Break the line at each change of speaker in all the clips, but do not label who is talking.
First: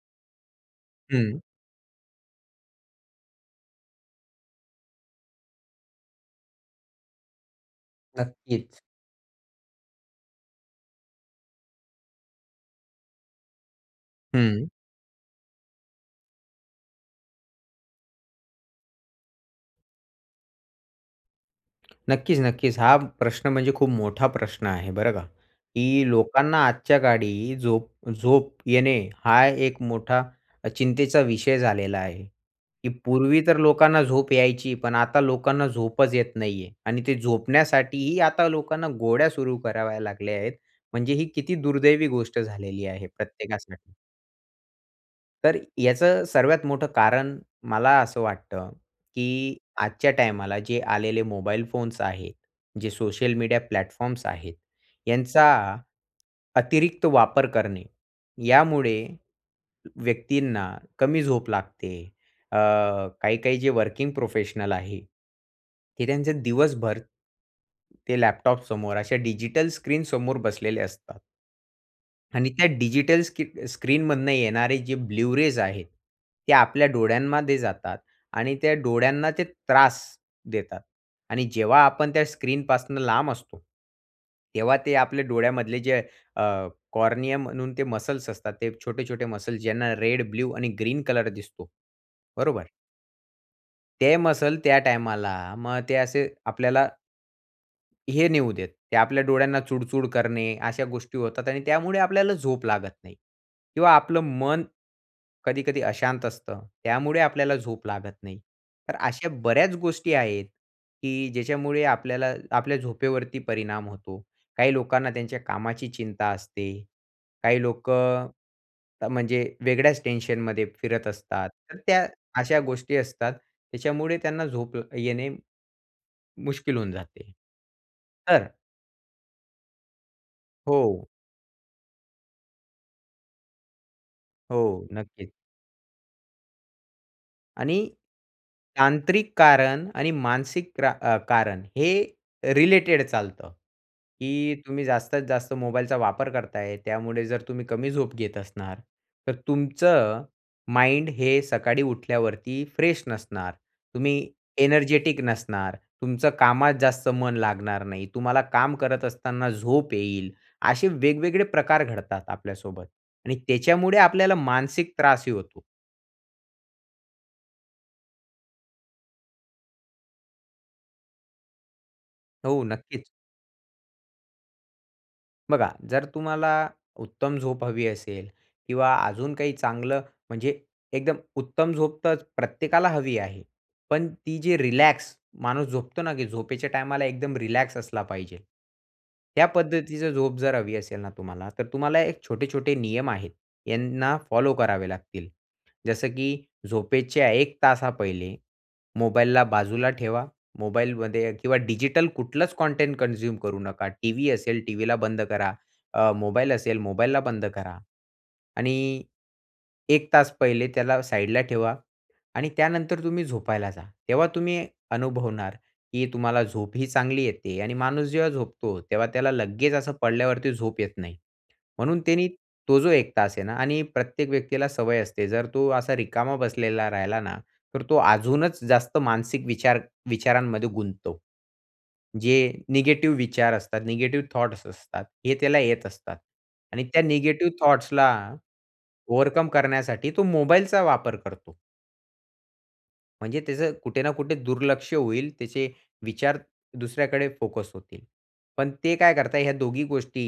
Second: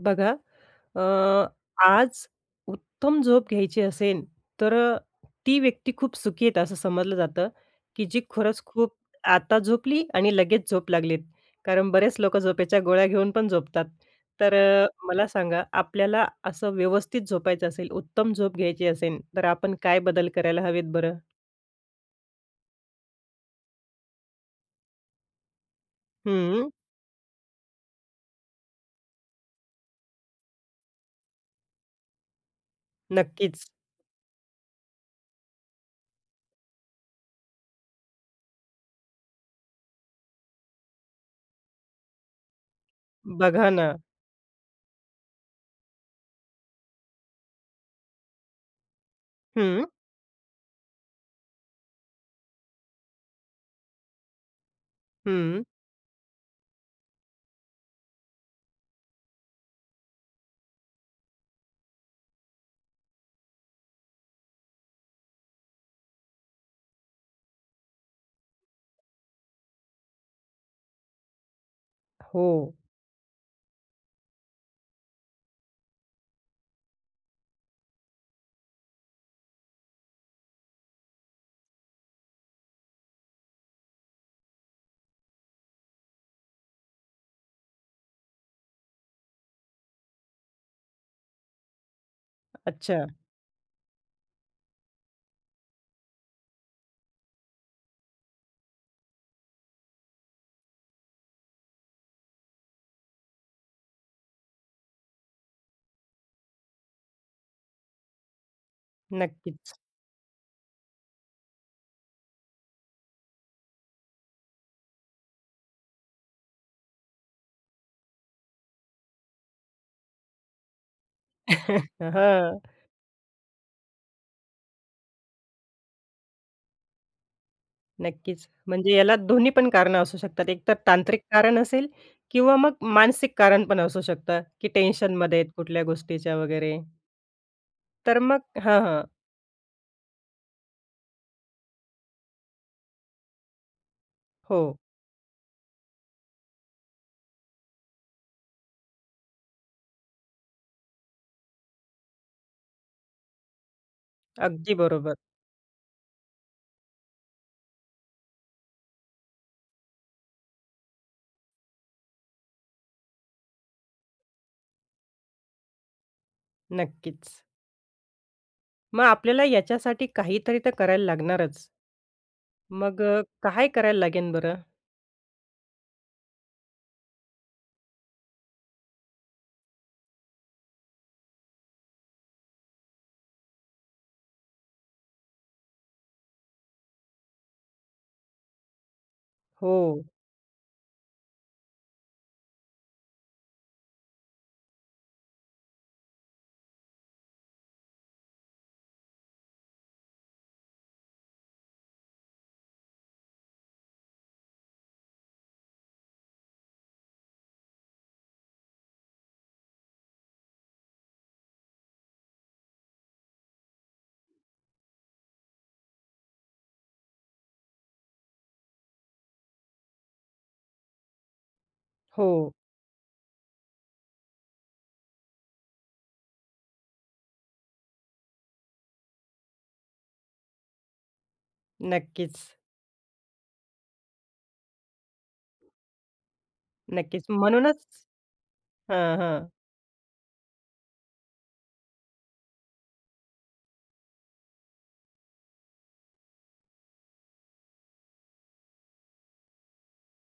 बघा. अ,
हं.
आज उत्तम झोप घ्यायची असेल, तर अ, ती व्यक्ती खूप सुखी आहेत असं समजलं जातं, की जी खरंच
नक्कीच.
खूप आता झोपली आणि लगेच झोप लागलीत, कारण बरेच लोकं झोपेच्या गोळ्या घेऊन पण झोपतात. तर
हं.
अ, मला सांगा. आपल्याला असं व्यवस्थित झोपायचं असेल, उत्तम झोप घ्यायची असेल. तर आपण काय बदल करायला हवेत बरं?
नक्कीच, नक्कीच. हा प्रश्न म्हणजे खूप मोठा प्रश्न आहे, बरं का की लोकांना
हं.
आजच्या काळी झोप झोप येणे हा एक मोठा अ, चिंतेचा विषय झालेला आहे, की पूर्वी तर
नक्कीच.
लोकांना झोप यायची. पण आता लोकांना झोपच येत नाहीये आणि ते झोपण्यासाठीही आता लोकांना गोळ्या सुरू कराव्या लागल्या आहेत. म्हणजे ही किती दुर्दैवी गोष्ट झालेली आहे
बघा ना.
प्रत्येकासाठी. तर याचं सर्वात मोठं कारण मला असं वाटतं, की
हं.
आजच्या टायमाला जे आलेले मोबाईल फोन्स आहेत. जे सोशल मीडिया प्लॅटफॉर्म्स आहेत. यांचा
हं.
अतिरिक्त वापर करणे. यामुळे व्यक्तींना कमी झोप लागते. अ, काही-काही जे वर्किंग प्रोफेशनल आहे हे त्यांचे दिवसभर, ते लॅपटॉपसमोर अशा डिजिटल स्क्रीनसमोर बसलेले असतात. आणि त्या
हो.
डिजिटल स्की स्क्रीनमधुन येणारे जे ब्लू रेज आहेत. ते आपल्या डोळ्यांमध्ये जातात आणि त्या डोळ्यांना ते त्रास देतात आणि जेव्हा आपण त्या स्क्रीनपासून लांब असतो. तेव्हा ते आपल्या डोळ्यामधले जे अ, कॉर्निया म्हणून ते मसल्स असतात. ते छोटे-छोटे मसल्स ज्यांना रेड, ब्लू आणि ग्रीन कलर दिसतो, बरोबर.
अच्छा.
ते मसल्स त्या टायमाला मग ते असे आपल्याला हे नेऊ देत. ते आपल्या डोळ्यांना चुळ-चुळ करणे अशा गोष्टी होतात आणि त्यामुळे आपल्याला झोप लागत नाही. किंवा आपलं मन कधी-कधी अशांत असतं. त्यामुळे आपल्याला झोप लागत नाही. तर अशा
नक्कीच.
बऱ्याच गोष्टी आहेत, की ज्याच्यामुळे आपल्याला आपल्या झोपेवरती परिणाम होतो. काही लोकांना त्यांच्या कामाची चिंता असते, काही लोकं अ, म्हणजे वेगळ्याच टेन्शनमध्ये फिरत असतात. तर त्या
हं.
अशा गोष्टी असतात. त्याच्यामुळे त्यांना झोप अ, येणे मुश्किल होऊन जाते.
नक्कीच.
तर
म्हणजे याला दोन्हीपण कारणं असू शकतात. एक तर
हो.
तांत्रिक कारण असेल किंवा मग मानसिक कारण पण असू शकतं, की
हो, नक्कीच.
टेन्शनमध्ये आहे कुठल्या गोष्टीच्या वगैरे?
आणि
तर मग हं, हं.
तांत्रिक कारण आणि मानसिक त्रा अ, कारण हे रिलेटेड चालतं, की
हो.
तुम्ही जास्तीत-जास्त मोबाईलचा वापर करताय त्यामुळे जर तुम्ही कमी झोप घेत असणार, तर तुमचं माइंड हे सकाळी उठल्यावरती फ्रेश नसणार, तुम्ही
अगदी बरोबर.
एनर्जेटिक नसणार, तुमचं कामात जास्त मन लागणार नाही, तुम्हाला काम करत असताना झोप येईल. असे वेगवेगळे प्रकार घडतात आपल्यासोबत आणि त्याच्यामुळे आपल्याला मानसिक त्रासही होतो.
नक्कीच. मग आपल्याला याच्यासाठी काहीतरी तर करायला लागणारच.
हो,
मग
नक्कीच.
अ, काय करायला लागेल बरं?
बघा, जर तुम्हाला उत्तम झोप हवी असेल किंवा अजून काही चांगलं म्हणजे एकदम उत्तम झोप तर प्रत्येकाला हवी आहे. पण ती जी रिलॅक्स माणूस झोपतो ना, की झोपेच्या टाईमाला एकदम रिलॅक्स असला पाहिजे. त्या
हो.
पद्धतीची झोप जर हवी असेल ना तुम्हाला तर तुम्हाला एक छोटे-छोटे नियम आहेत, यांना फॉलो करावे लागतील. जसं की झोपेच्या 1 तासा पहिले मोबाईलला बाजूला ठेवा. मोबाईलमध्ये किंवा डिजिटल कुठलंच कॉटेंट कन्झ्युम करू नका. टीव्ही असेल टीव्हीला बंद करा, अ, मोबाईल असेल मोबाईलला बंद करा आणि 1 तास पहिले त्याला साइडला ठेवा आणि त्यानंतर तुम्ही झोपायला जा. तेव्हा तुम्ही अनुभवणार, की तुम्हाला झोपही चांगली येते, आणि माणूस जेव्हा झोपतो, तेव्हा त्याला लगेच असं पडल्यावरती झोप येत नाही. म्हणून त्यानी
हो.
तो जो 1 तास आहे ना आणि प्रत्येक व्यक्तीला सवय असते. जर तो असा रिकामा बसलेला राहिला ना, तर तो अजूनच जास्त मानसिक विचार विचारांमध्ये गुंततो. जे
नक्कीच.
निगेटिव्ह विचार असतात, निगेटिव्ह थॉट्स असतात, हे त्याला येत असतात आणि त्या
नक्कीच.
निगेटिव्ह
म्हणूनच
थॉट्सला
हं, हं.
ओव्हरकम करण्यासाठी तो मोबाईलचा वापर करतो. म्हणजे त्याचं कुठे ना, कुठे दुर्लक्ष होईल, त्याचे विचार दुसऱ्याकडे फोकस होतील. पण ते काय करतात, ह्या दोघी गोष्टी,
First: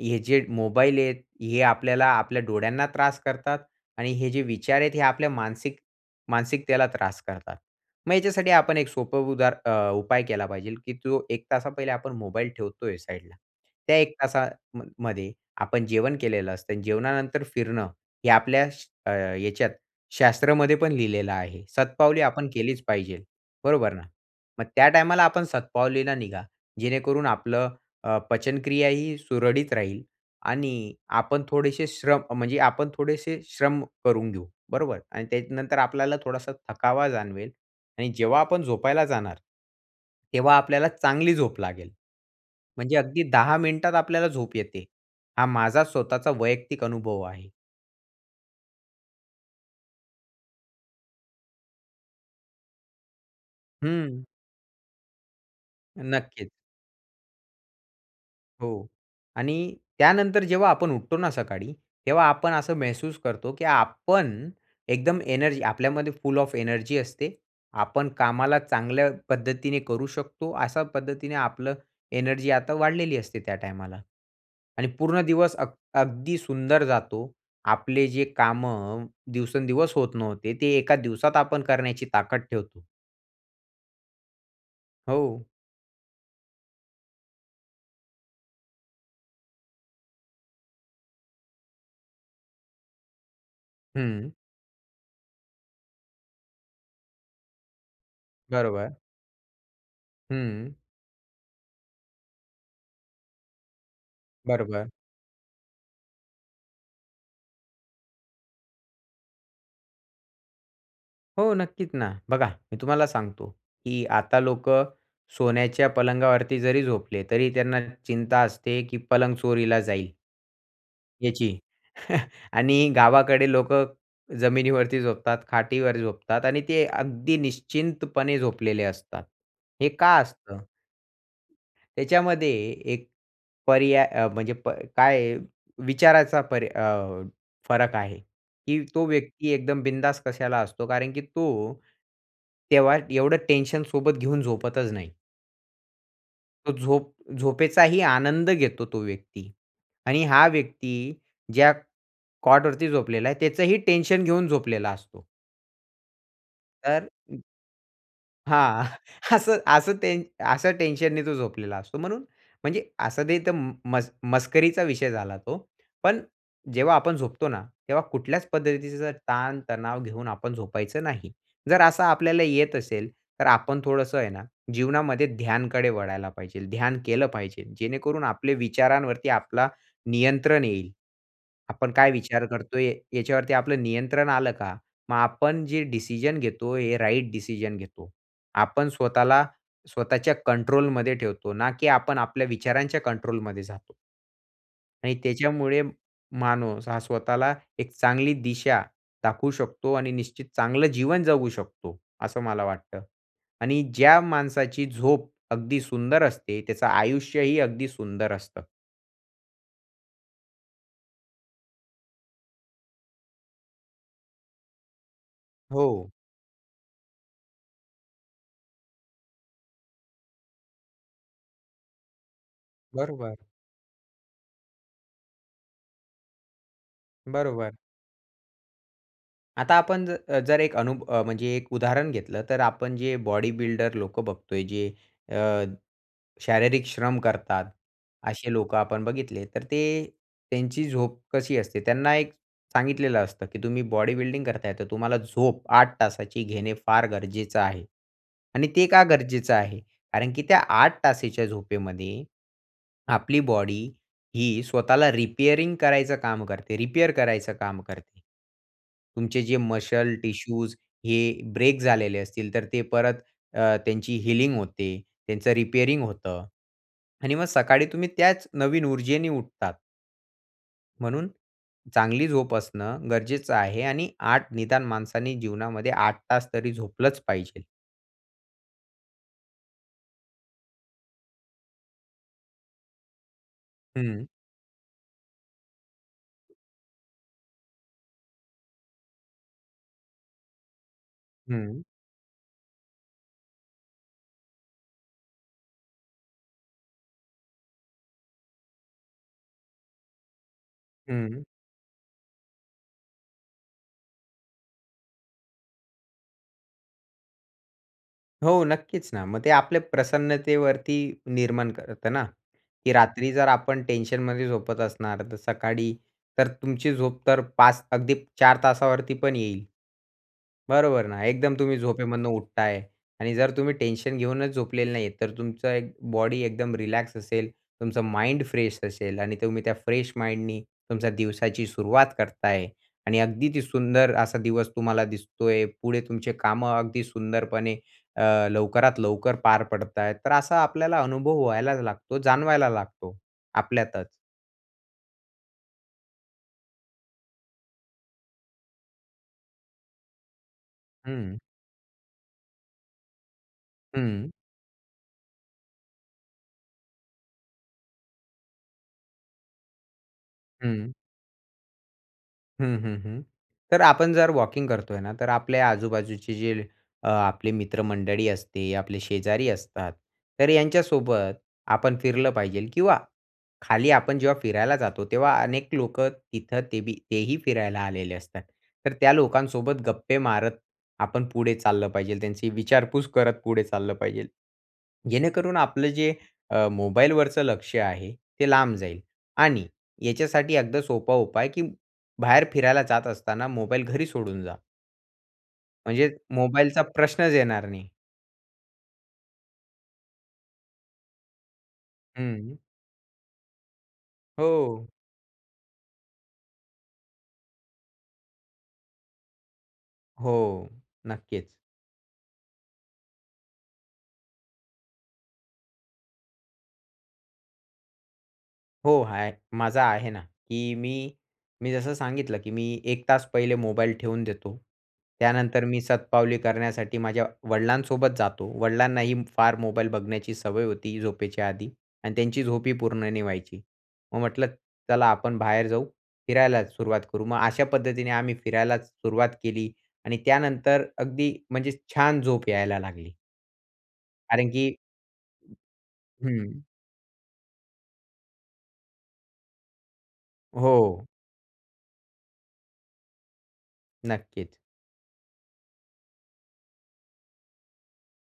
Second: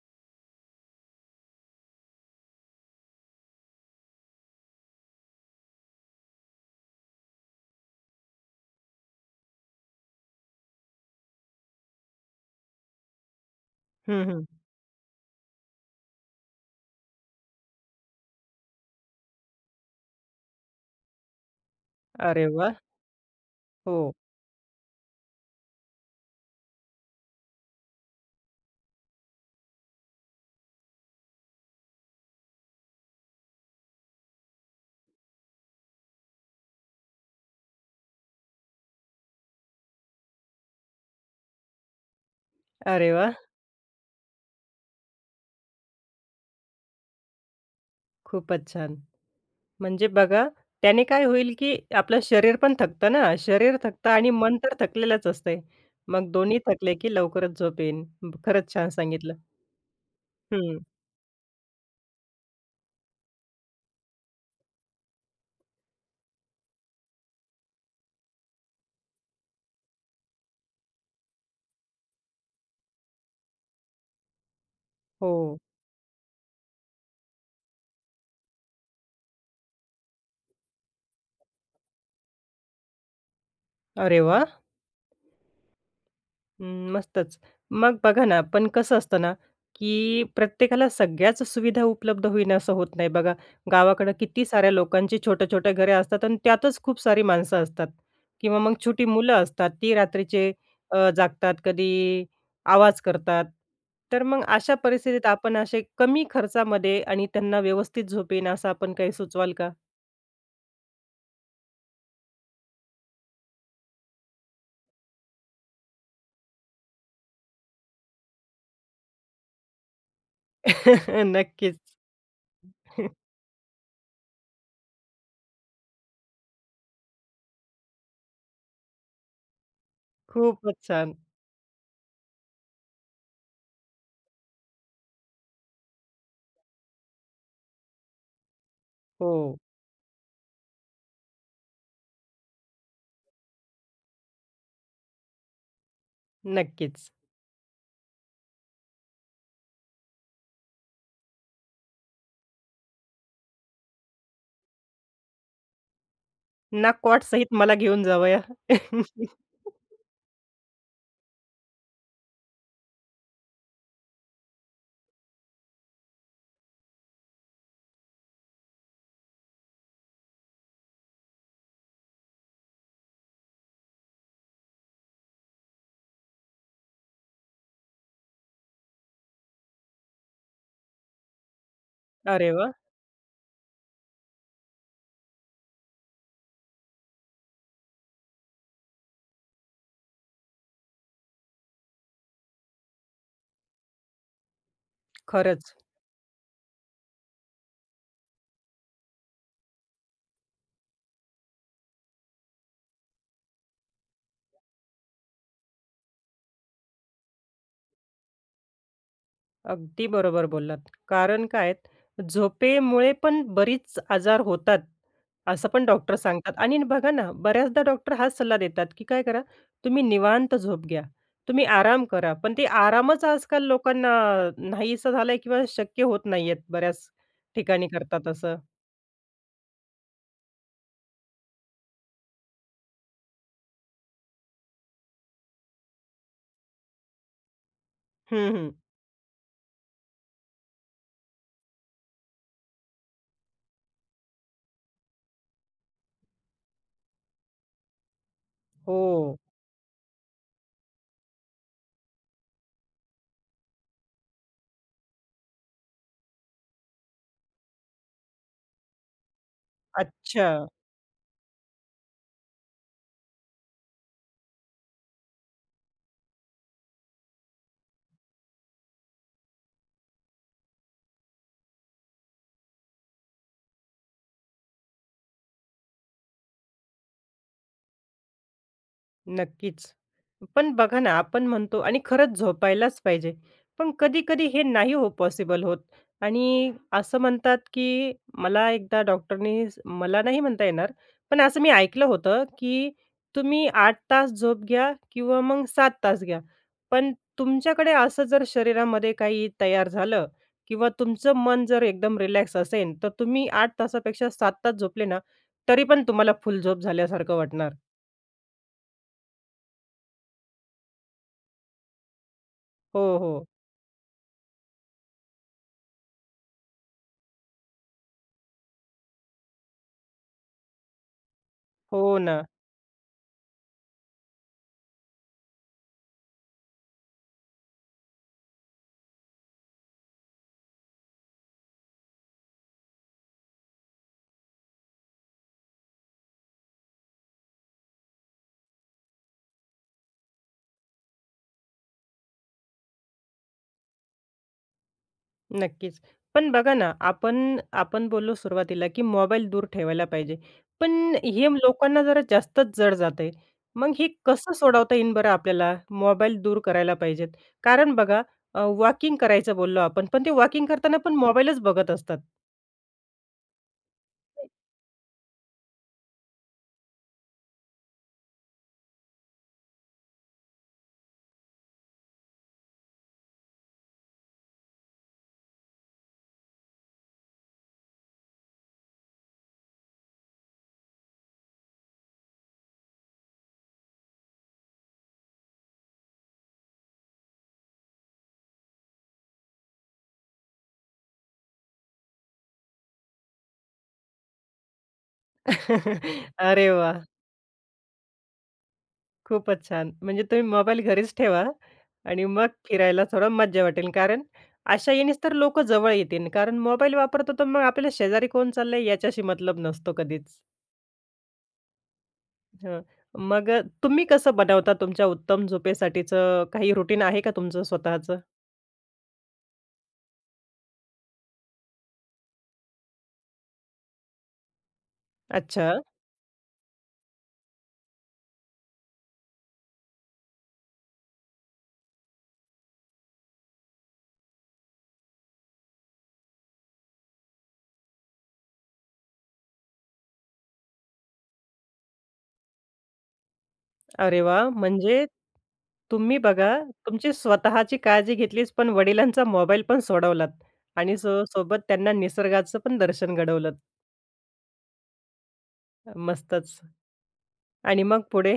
हे जे मोबाईल आहेत, हे आपल्याला आपल्या डोळ्यांना त्रास करतात आणि हे जे विचार आहेत, हे आपल्या मानसिक मानसिकतेला त्रास करतात. मग ह्याच्यासाठी आपण एक सोपं उदार अ, उपाय केला पाहिजे, की तो 1 तासा पहिले आपण मोबाईल ठेवतोय साइडला. त्या 1
हं, हं.
तासाम मध्ये आपण जेवण केलेलं असतं. जेवणानंतर फिरणं हे आपल्या श अ, ह्याच्यात शास्त्रामध्ये पण लिहिलेलं आहे. शतपावली
अरे
आपण
वाह!
केलीच पाहिजे, बरोबर ना,
हो.
मग त्या टाईमाला आपण शतपावलीला निघा, जेणेकरून आपलं अ, पचनक्रियाही सुरळीत राहील आणि आपण थोडेसे श्रम, म्हणजे आपण थोडेसे श्रम करून घेऊ, बरोबर आणि त्याच्यानंतर आपल्याला थोडासा थकावा जाणवेल आणि जेव्हा आपण झोपायला जाणार, तेव्हा आपल्याला चांगली झोप लागेल. म्हणजे
अरे
अगदी
वाह!
10 मिनिटात आपल्याला झोप येते, हा माझा स्वतःचा वैयक्तिक अनुभव आहे.
खूपच छान! म्हणजे बघा त्याने काय होईल, की आपलं शरीर पण थकतं ना, शरीर थकतं
हं.
आणि मन तर थकलेलच असतंय. मग
नक्कीच.
दोन्ही थकले, की लवकरच झोप येईन. उम्म, खरंच
हो
छान सांगितलं.
आणि त्यानंतर, जेव्हा
हं.
आपण उठतो ना सकाळी, तेव्हा आपण असं महसूस करतो, की आपण एकदम एनर्जी आपल्यामध्ये फुल ऑफ एनर्जी असते. आपण कामाला चांगल्या पद्धतीने करू शकतो, अशा पद्धतीने आपलं एनर्जी आता वाढलेली असते त्या टायमाला आणि पूर्ण दिवस
हो.
अग अगदी सुंदर जातो. आपले जे कामं दिवसेंदिवस होत नव्हते, ते एका दिवसात आपण करण्याची ताकद ठेवतो.
अरे वाह!
हो.
अम्म, मस्तच. मग बघा ना, पण कसं असतं ना की प्रत्येकाला सगळ्याच सुविधा उपलब्ध होईन असं होत नाही. बघा, गावाकडे
हं.
किती साऱ्या लोकांची छोटे-छोटे घरे असतात आणि त्यातच खूप सारी माणसं असतात. किंवा मग
बरोबर.
छोटी मुलं असतात, ती रात्रीचे
हं.
अ, जागतात, कधी आवाज करतात. तर मग, अशा
बरोबर.
परिस्थितीत आपण असे कमी खर्चामध्ये आणि त्यांना व्यवस्थित झोप येईल असं आपण काही सुचवाल का?
हो नक्कीच ना. बघा, मी तुम्हाला सांगतो की आता लोकं सोन्याच्या पलंगावरती जरी झोपले तरी त्यांना चिंता असते, की पलंग चोरीला जाईल याची
नक्कीच.
आणि
हं.
गावाकडे लोकं जमिनीवरती झोपतात, खाटीवर झोपतात आणि ते अगदी निश्चिंतपणे झोपलेले असतात. हे का असतं?
खूपच छान.
त्याच्यामध्ये, एक पर्याय अ, म्हणजे प काय, विचाराचा पर अ, फरक आहे. की तो व्यक्ती
हो.
एकदम बिंधास्त कशाला असतो कारण की तो, तेव्हा एवढं टेन्शन सोबत घेऊन झोपतच नाही. तो
नक्कीच.
झोप झोपेचाही आनंद घेतो तो व्यक्ती आणि हा व्यक्ती ज्या कॉटवरती झोपलेला आहे. त्याचंही टेन्शन घेऊन झोपलेला असतो.
ना
तर
कॉट सहित मला घेऊन जावया.
हां. असं असं ते असं टेन्शनने तो झोपलेला असतो. म्हणून म्हणजे असं ते तर म मस मस्करीचा विषय झाला तो. पण जेव्हा आपण झोपतो ना, तेव्हा कुठल्याच पद्धतीचा ताणतणाव घेऊन आपण झोपायचं नाही. जर असं आपल्याला येत असेल, तर आपण थोडंसं आहे ना जीवनामध्ये ध्यानकडे वळायला पाहिजे. ध्यान केलं पाहिजे, जेणेकरून आपले विचारांवरती आपला नियंत्रण येईल. आपण काय विचार
अरे वाह!
करतोय? याच्यावरती आपलं नियंत्रण आलं का? मग आपण जे डिसिजन घेतो हे राइट डिसिजन घेतो. आपण स्वतःला स्वतःच्या कंट्रोलमध्ये ठेवतो, ना की आपण आपल्या विचारांच्या कंट्रोलमध्ये जातो. आणि
खरंच.
त्याच्यामुळे माणूस हा स्वतःला एक चांगली दिशा दाखवू शकतो आणि निश्चित चांगलं जीवन जगू शकतो, असं मला वाटतं. आणि ज्या माणसाची झोप अगदी सुंदर असते. त्याचं आयुष्यही अगदी सुंदर असतं.
अगदी बरोबर बोललात कारण काय आहे. झोपेमुळे पण बरीच आजार होतात, असं पण
हो.
डॉक्टर सांगतात. आणि बघा ना, बऱ्याचदा डॉक्टर हाच सल्ला देतात, की "काय करा तुम्ही निवांत झोप घ्या, तुम्ही आराम करा." पण ते आरामच
बरोबर.
आज-काल लोकांना नाहीसं झालंय किंवा शक्य होत नाहीये, बऱ्याच
बरोबर.
ठिकाणी करतात असं.
आता आपण जर जर 1 अनु म्हणजे 1 उदाहरण घेतलं, तर आपण जे बॉडीबिल्डर लोकं बघतोय, जे अ, शारीरिक श्रम करतात,
हं,
असे
हं.
लोकं आपण बघितले, तर ते त्यांची झोप कशी असते? त्यांना एक सांगितलेलं असतं, की "तुम्ही बॉडीबिल्डिंग करताय, तर तुम्हाला झोप 8 तासाची घेणे फार गरजेच आहे आणि ते का
हो.
गरजेच आहे? कारण की त्या 8 तासाच्या झोपेमध्ये आपली बॉडी स्वतःला रिपेअरिंग करायचं काम करते. रिपेअर करायचं काम करते. तुमचे जे मसल,
अच्छा!
टिश्यूज हे ब्रेक झालेले असतील, तर ते परत अ, त्यांची हीलिंग होते, त्यांचं रिपेअरिंग होतं आणि मग सकाळी तुम्ही त्याच नवीन ऊर्जेने उठतात." म्हणून चांगली झोप असणं गरजेचं आहे आणि 8 निदान माणसांनी जीवनामध्ये 8 तास तरी झोपलंच पाहिजे.
नक्कीच. पण बघा ना, आपण म्हणतो आणि खरंच झोपायलाचं पाहिजे. पण
हं.
कधी-कधी हे नाही हो पॉसिबल होत आणि असं म्हणतात, की मला एकदा डॉक्टरनी स मला नाही म्हणता येणार पण असं मी
हं.
ऐकलं होतं, की तुम्ही 8 तास झोप घ्या किंवा मग 7 तास घ्या. पण तुमच्याकडे असं जर शरीरामध्ये काही तयार झालं किंवा तुमचं
हं.
मन जर एकदम रिलॅक्स असेन, तर तुम्ही 8 तासापेक्षा 7 तास झोपले ना, तरी पण तुम्हाला फुल झोप झाल्यासारखं वाटणार.
हो, नक्कीच ना. मग ते आपल्या प्रसन्नतेवरती निर्माण करतं ना, की
हो,
रात्री
हो.
जर आपण टेन्शनमध्ये झोपत असणार, तर सकाळी तर तुमची झोप तर 5 अगदी 4 तासावरती पण येईल. बरोबर ना. एकदम तुम्ही
हो
झोपेमधनं
ना.
उठत आहे आणि जर तुम्ही टेन्शन घेऊनच झोपलेले नाही आहेत. तर तुमचं एक बॉडी एकदम रिलॅक्स असेल, तुमचा माइंड फ्रेश असेल आणि तुम्ही त्या फ्रेश माइंडनी तुमच्या दिवसाची सुरुवात करता आहे आणि अगदी ती सुंदर असा दिवस तुम्हाला दिसतो आहे. पुढे तुमची कामं अगदी सुंदरपणे अ, लवकरात लवकर पार पडता आहेत. तर असा आपल्याला अनुभव व्हायला लागतो, जाणवायला लागतो आपल्यातचं.
नक्कीच. पण बघा ना, आपण आपण बोललो सुरुवातीला, की मोबाईल दूर ठेवायला पाहिजे, पण
हं.
हे लोकांना जरा जास्तच जड जात आहे. मग हे
हं.
कसं सोडवता येईन बरं आपल्याला? मोबाईल दूर करायला पाहिजे कारण बघा अ, वॉकिंग करायचं बोललो आपण. पण ते वॉकिंग
हं.
करताना पण मोबाईलच बघत असतात.
हं, हं, हं. तर आपण जर वॉकिंग करतोय ना. तर आपल्या आजूबाजूचे जे अ, आपले मित्रमंडळी असते, आपले शेजारी असतात. तर यांच्यासोबत आपण फिरलं पाहिजे किंवा खाली आपण जेव्हा फिरायला जातो, तेव्हा अनेक लोकं तिथं तेबी तेही फिरायला आलेले असतात. तर त्या लोकांसोबत गप्पे मारत आपण पुढे चाललं पाहिजे. त्यांची विचारपूस करत पुढे चाललं पाहिजे. जेणेकरून आपलं जे मोबाईलवरचं लक्ष आहे ते लांब जाईल आणि याच्यासाठी अगदी सोपा उपाय की बाहेर फिरायला जात असताना मोबाईल घरी सोडून जा. म्हणजे
अरे
मोबाईलचा
वाह!
प्रश्नच येणार नाही.
खूपच छान. म्हणजे तुम्ही मोबाईल घरीच ठेवा आणि मग
हं.
फिरायला थोडं मज्जा वाटेल कारण
हो.
अशा यानीच तर लोकं जवळ येतील कारण मोबाईल वापरतो. तर मग आपल्याला शेजारी कोण चाललंय याच्याशी मतलब नसतो कधीच.
हो, नक्कीच.
हं, मग अ, तुम्ही कसं बनवता तुमच्या उत्तम झोपेसाठीचं, काही रुटीन आहे का तुमचं स्वतःचं?
हो, हाय. माझा आहे ना, की मी मी जसं सांगितलं, की मी 1 तास पहिले मोबाईल ठेवून देतो. त्यानंतर
अच्छा.
मी शतपावली करण्यासाठी माझ्या वडिलांसोबत जातो. वडिलांनाही फार मोबाईल बघण्याची सवय होती, झोपेच्या आधी आणि त्यांची झोपही पूर्ण नाही व्हायची, मग म्हटलं, "चला, आपण बाहेर जाऊ, फिरायलाच सुरुवात करू." मग अशा पद्धतीने आम्ही फिरायलाच सुरुवात केली आणि त्यानंतर अगदी म्हणजे छान झोप यायला लागली.
अरे वाह!
कारण की
म्हणजे तुम्ही बघा,
हं.
तुमची स्वतःची काळजी घेतलीच पण वडिलांचा मोबाईल पण सोडवलात आणि अ,
हो.
सो सोबत त्यांना निसर्गाचपण दर्शन घडवलंत.
नक्कीच.
अ, मस्तच. आणि मग पुढे?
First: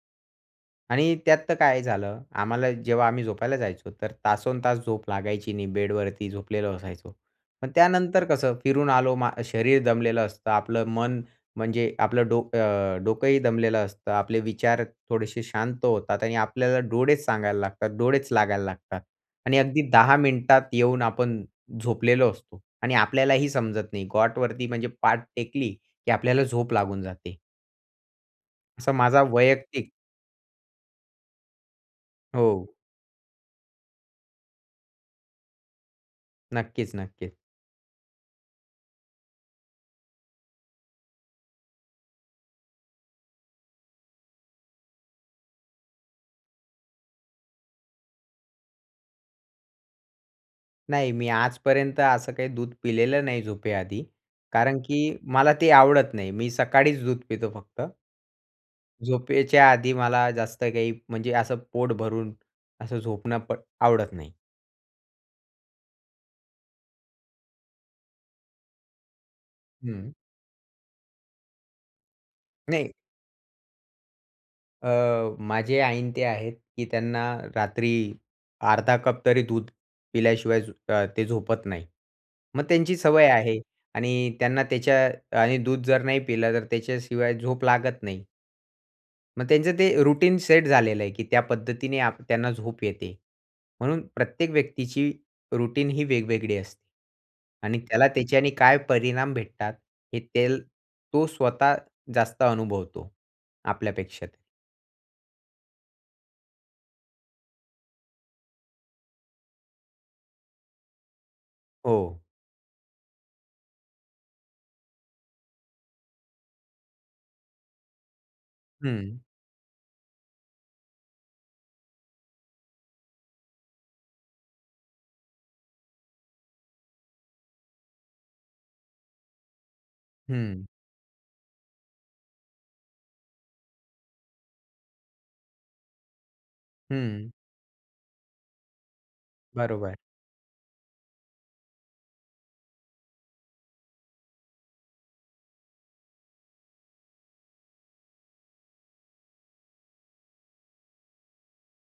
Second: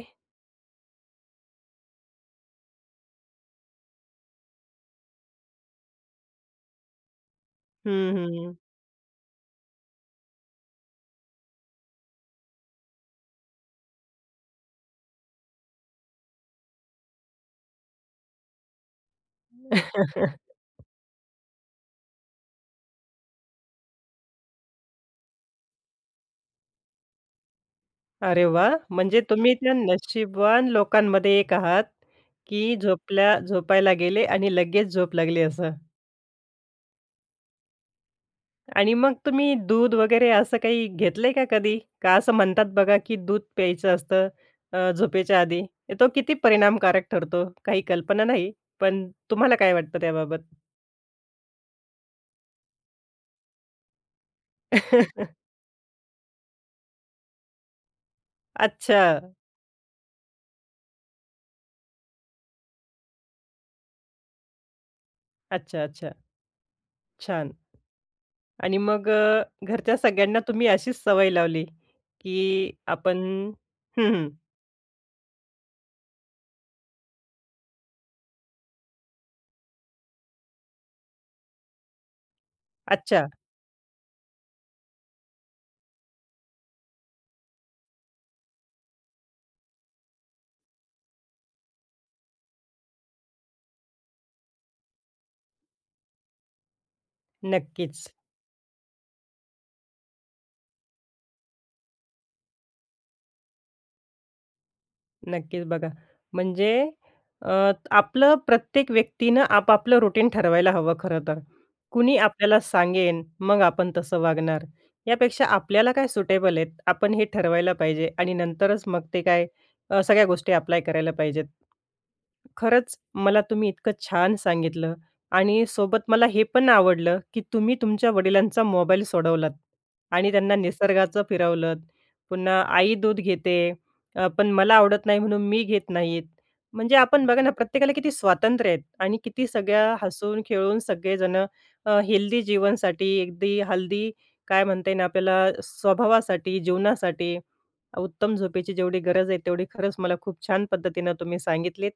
आणि त्यात तर काय झालं, आम्हाला जेव्हा आम्ही झोपायला जायचो, तर तासंतास झोप लागायची नाही, बेडवरती झोपलेलो असायचो. पण
हं,
त्यानंतर
हं.
कसं, फिरून आलो, मा शरीर दमलेलं असतं, आपलं मन, म्हणजे आपलं डोकं, अ, डोकंही दमलेलं असतं. आपले विचार थोडेसे शांत होतात आणि आपल्याला डोळेच सांगायला लागतात, डोळेच लागायला लागतात. आणि अगदी 10 मिनिटात येऊन आपण झोपलेलो असतो, आणि आपल्यालाही समजत नाही. कॉटवरती, म्हणजे पाठ टेकली, की आपल्याला झोप लागून जाते.
अरे वाह!
असा माझा
म्हणजे तुम्ही जर
वैयक्तिक
नशीबवान लोकांमध्ये एक आहात,
हो.
की झोपल्या झोपायला गेले आणि लगेच झोप लागली असं.
नक्कीच, नक्की.
आणि मग तुम्ही दूध वगैरे, असं काही घेतलंय का कधी? का असं म्हणतात बघा, की दूध प्यायचं असतं, अ, झोपेच्या आधी. तो किती परिणामकारक ठरतो? काही कल्पना नाही, पण तुम्हाला काय वाटतं त्याबाबत?
नाही, मी आजपर्यंत असं काही दूध पिलेलं नाही झोपेआधी. कारण की मला ते आवडत नाही. मी सकाळीच दूध पितो फक्त.
अच्छा.
झोपेच्या आधी मला जास्त काही म्हणजे असं पोट भरून, असं झोपणं प आवडत नाही.
अच्छा, अच्छा. छान! आणि मग अ, घरच्या
हं.
सगळ्यांना तुम्ही अशीच सवय लावली, की
नाही.
आपण हं, हं.
अ, माझे आई आणि ते आहेत, की त्यांना रात्री 1/2 कप तरी दूध पिल्याशिवाय झो अ, ते झोपत नाही. मग त्यांची सवय
अच्छा.
आहे आणि त्यांना त्याच्या आणि दूध जर नाही पिलं तर त्याच्याशिवाय झोप लागत नाही. मग त्यांचं ते अ, रूटीन सेट झालेलं आहे, की त्या पद्धतीने आ त्यांना झोप येते. म्हणून प्रत्येक व्यक्तीची रूटीन ही वेगवेगळी असते. आणि
नक्कीच.
त्याला त्याच्याने काय परिणाम भेटतात, हे तेल तो स्वतः जास्त अनुभवतो आपल्यापेक्षा.
नक्कीच बघा. म्हणजे अ, आपलं प्रत्येक व्यक्तीनं आप-आपलं रुटीन ठरवायला हवं खरं तर. कुणी
हो.
आपल्याला सांगेन मग आपण तसं वागणार. यापेक्षा आपल्याला काय सुटेबल आहेत आपण हे ठरवायला पाहिजे आणि नंतरच मग ते
हं.
काय अ, सगळ्या गोष्टी अप्लाय करायला पाहिजेत. खरंच मला तुम्ही इतकं छान सांगितलं आणि सोबत मला हे पण आवडलं, की तुम्ही तुमच्या वडिलांचा मोबाईल सोडवलात आणि त्यांना
हं.
निसर्गाचं फिरवलंत. पुन्हा आई दूध घेते अ, पण मला आवडत नाही म्हणून मी घेत नाही म्हणजे आपण
हं.
बघा ना प्रत्येकाला किती स्वातंत्र्य आहेत आणि किती सगळ्या
बरोबर.
हसून खेळून सगळेजणं अ, हेल्दी जीवनसाठी अगदी हेल्दी काय म्हणता येईल आपल्याला स्वभावासाठी जीवनासाठी उत्तम झोपेची जेवढी गरज आहे तेवढी खरंच मला खूप छान पद्धतीनं तुम्ही सांगितलीत.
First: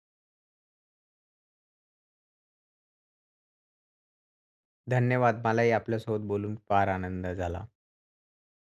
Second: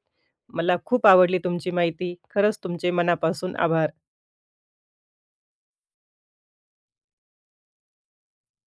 मला खूप आवडली तुमची माहिती खरंच तुमचे मनापासून आभार.
धन्यवाद. मलाही आपल्यासोबत बोलून फार आनंद झाला.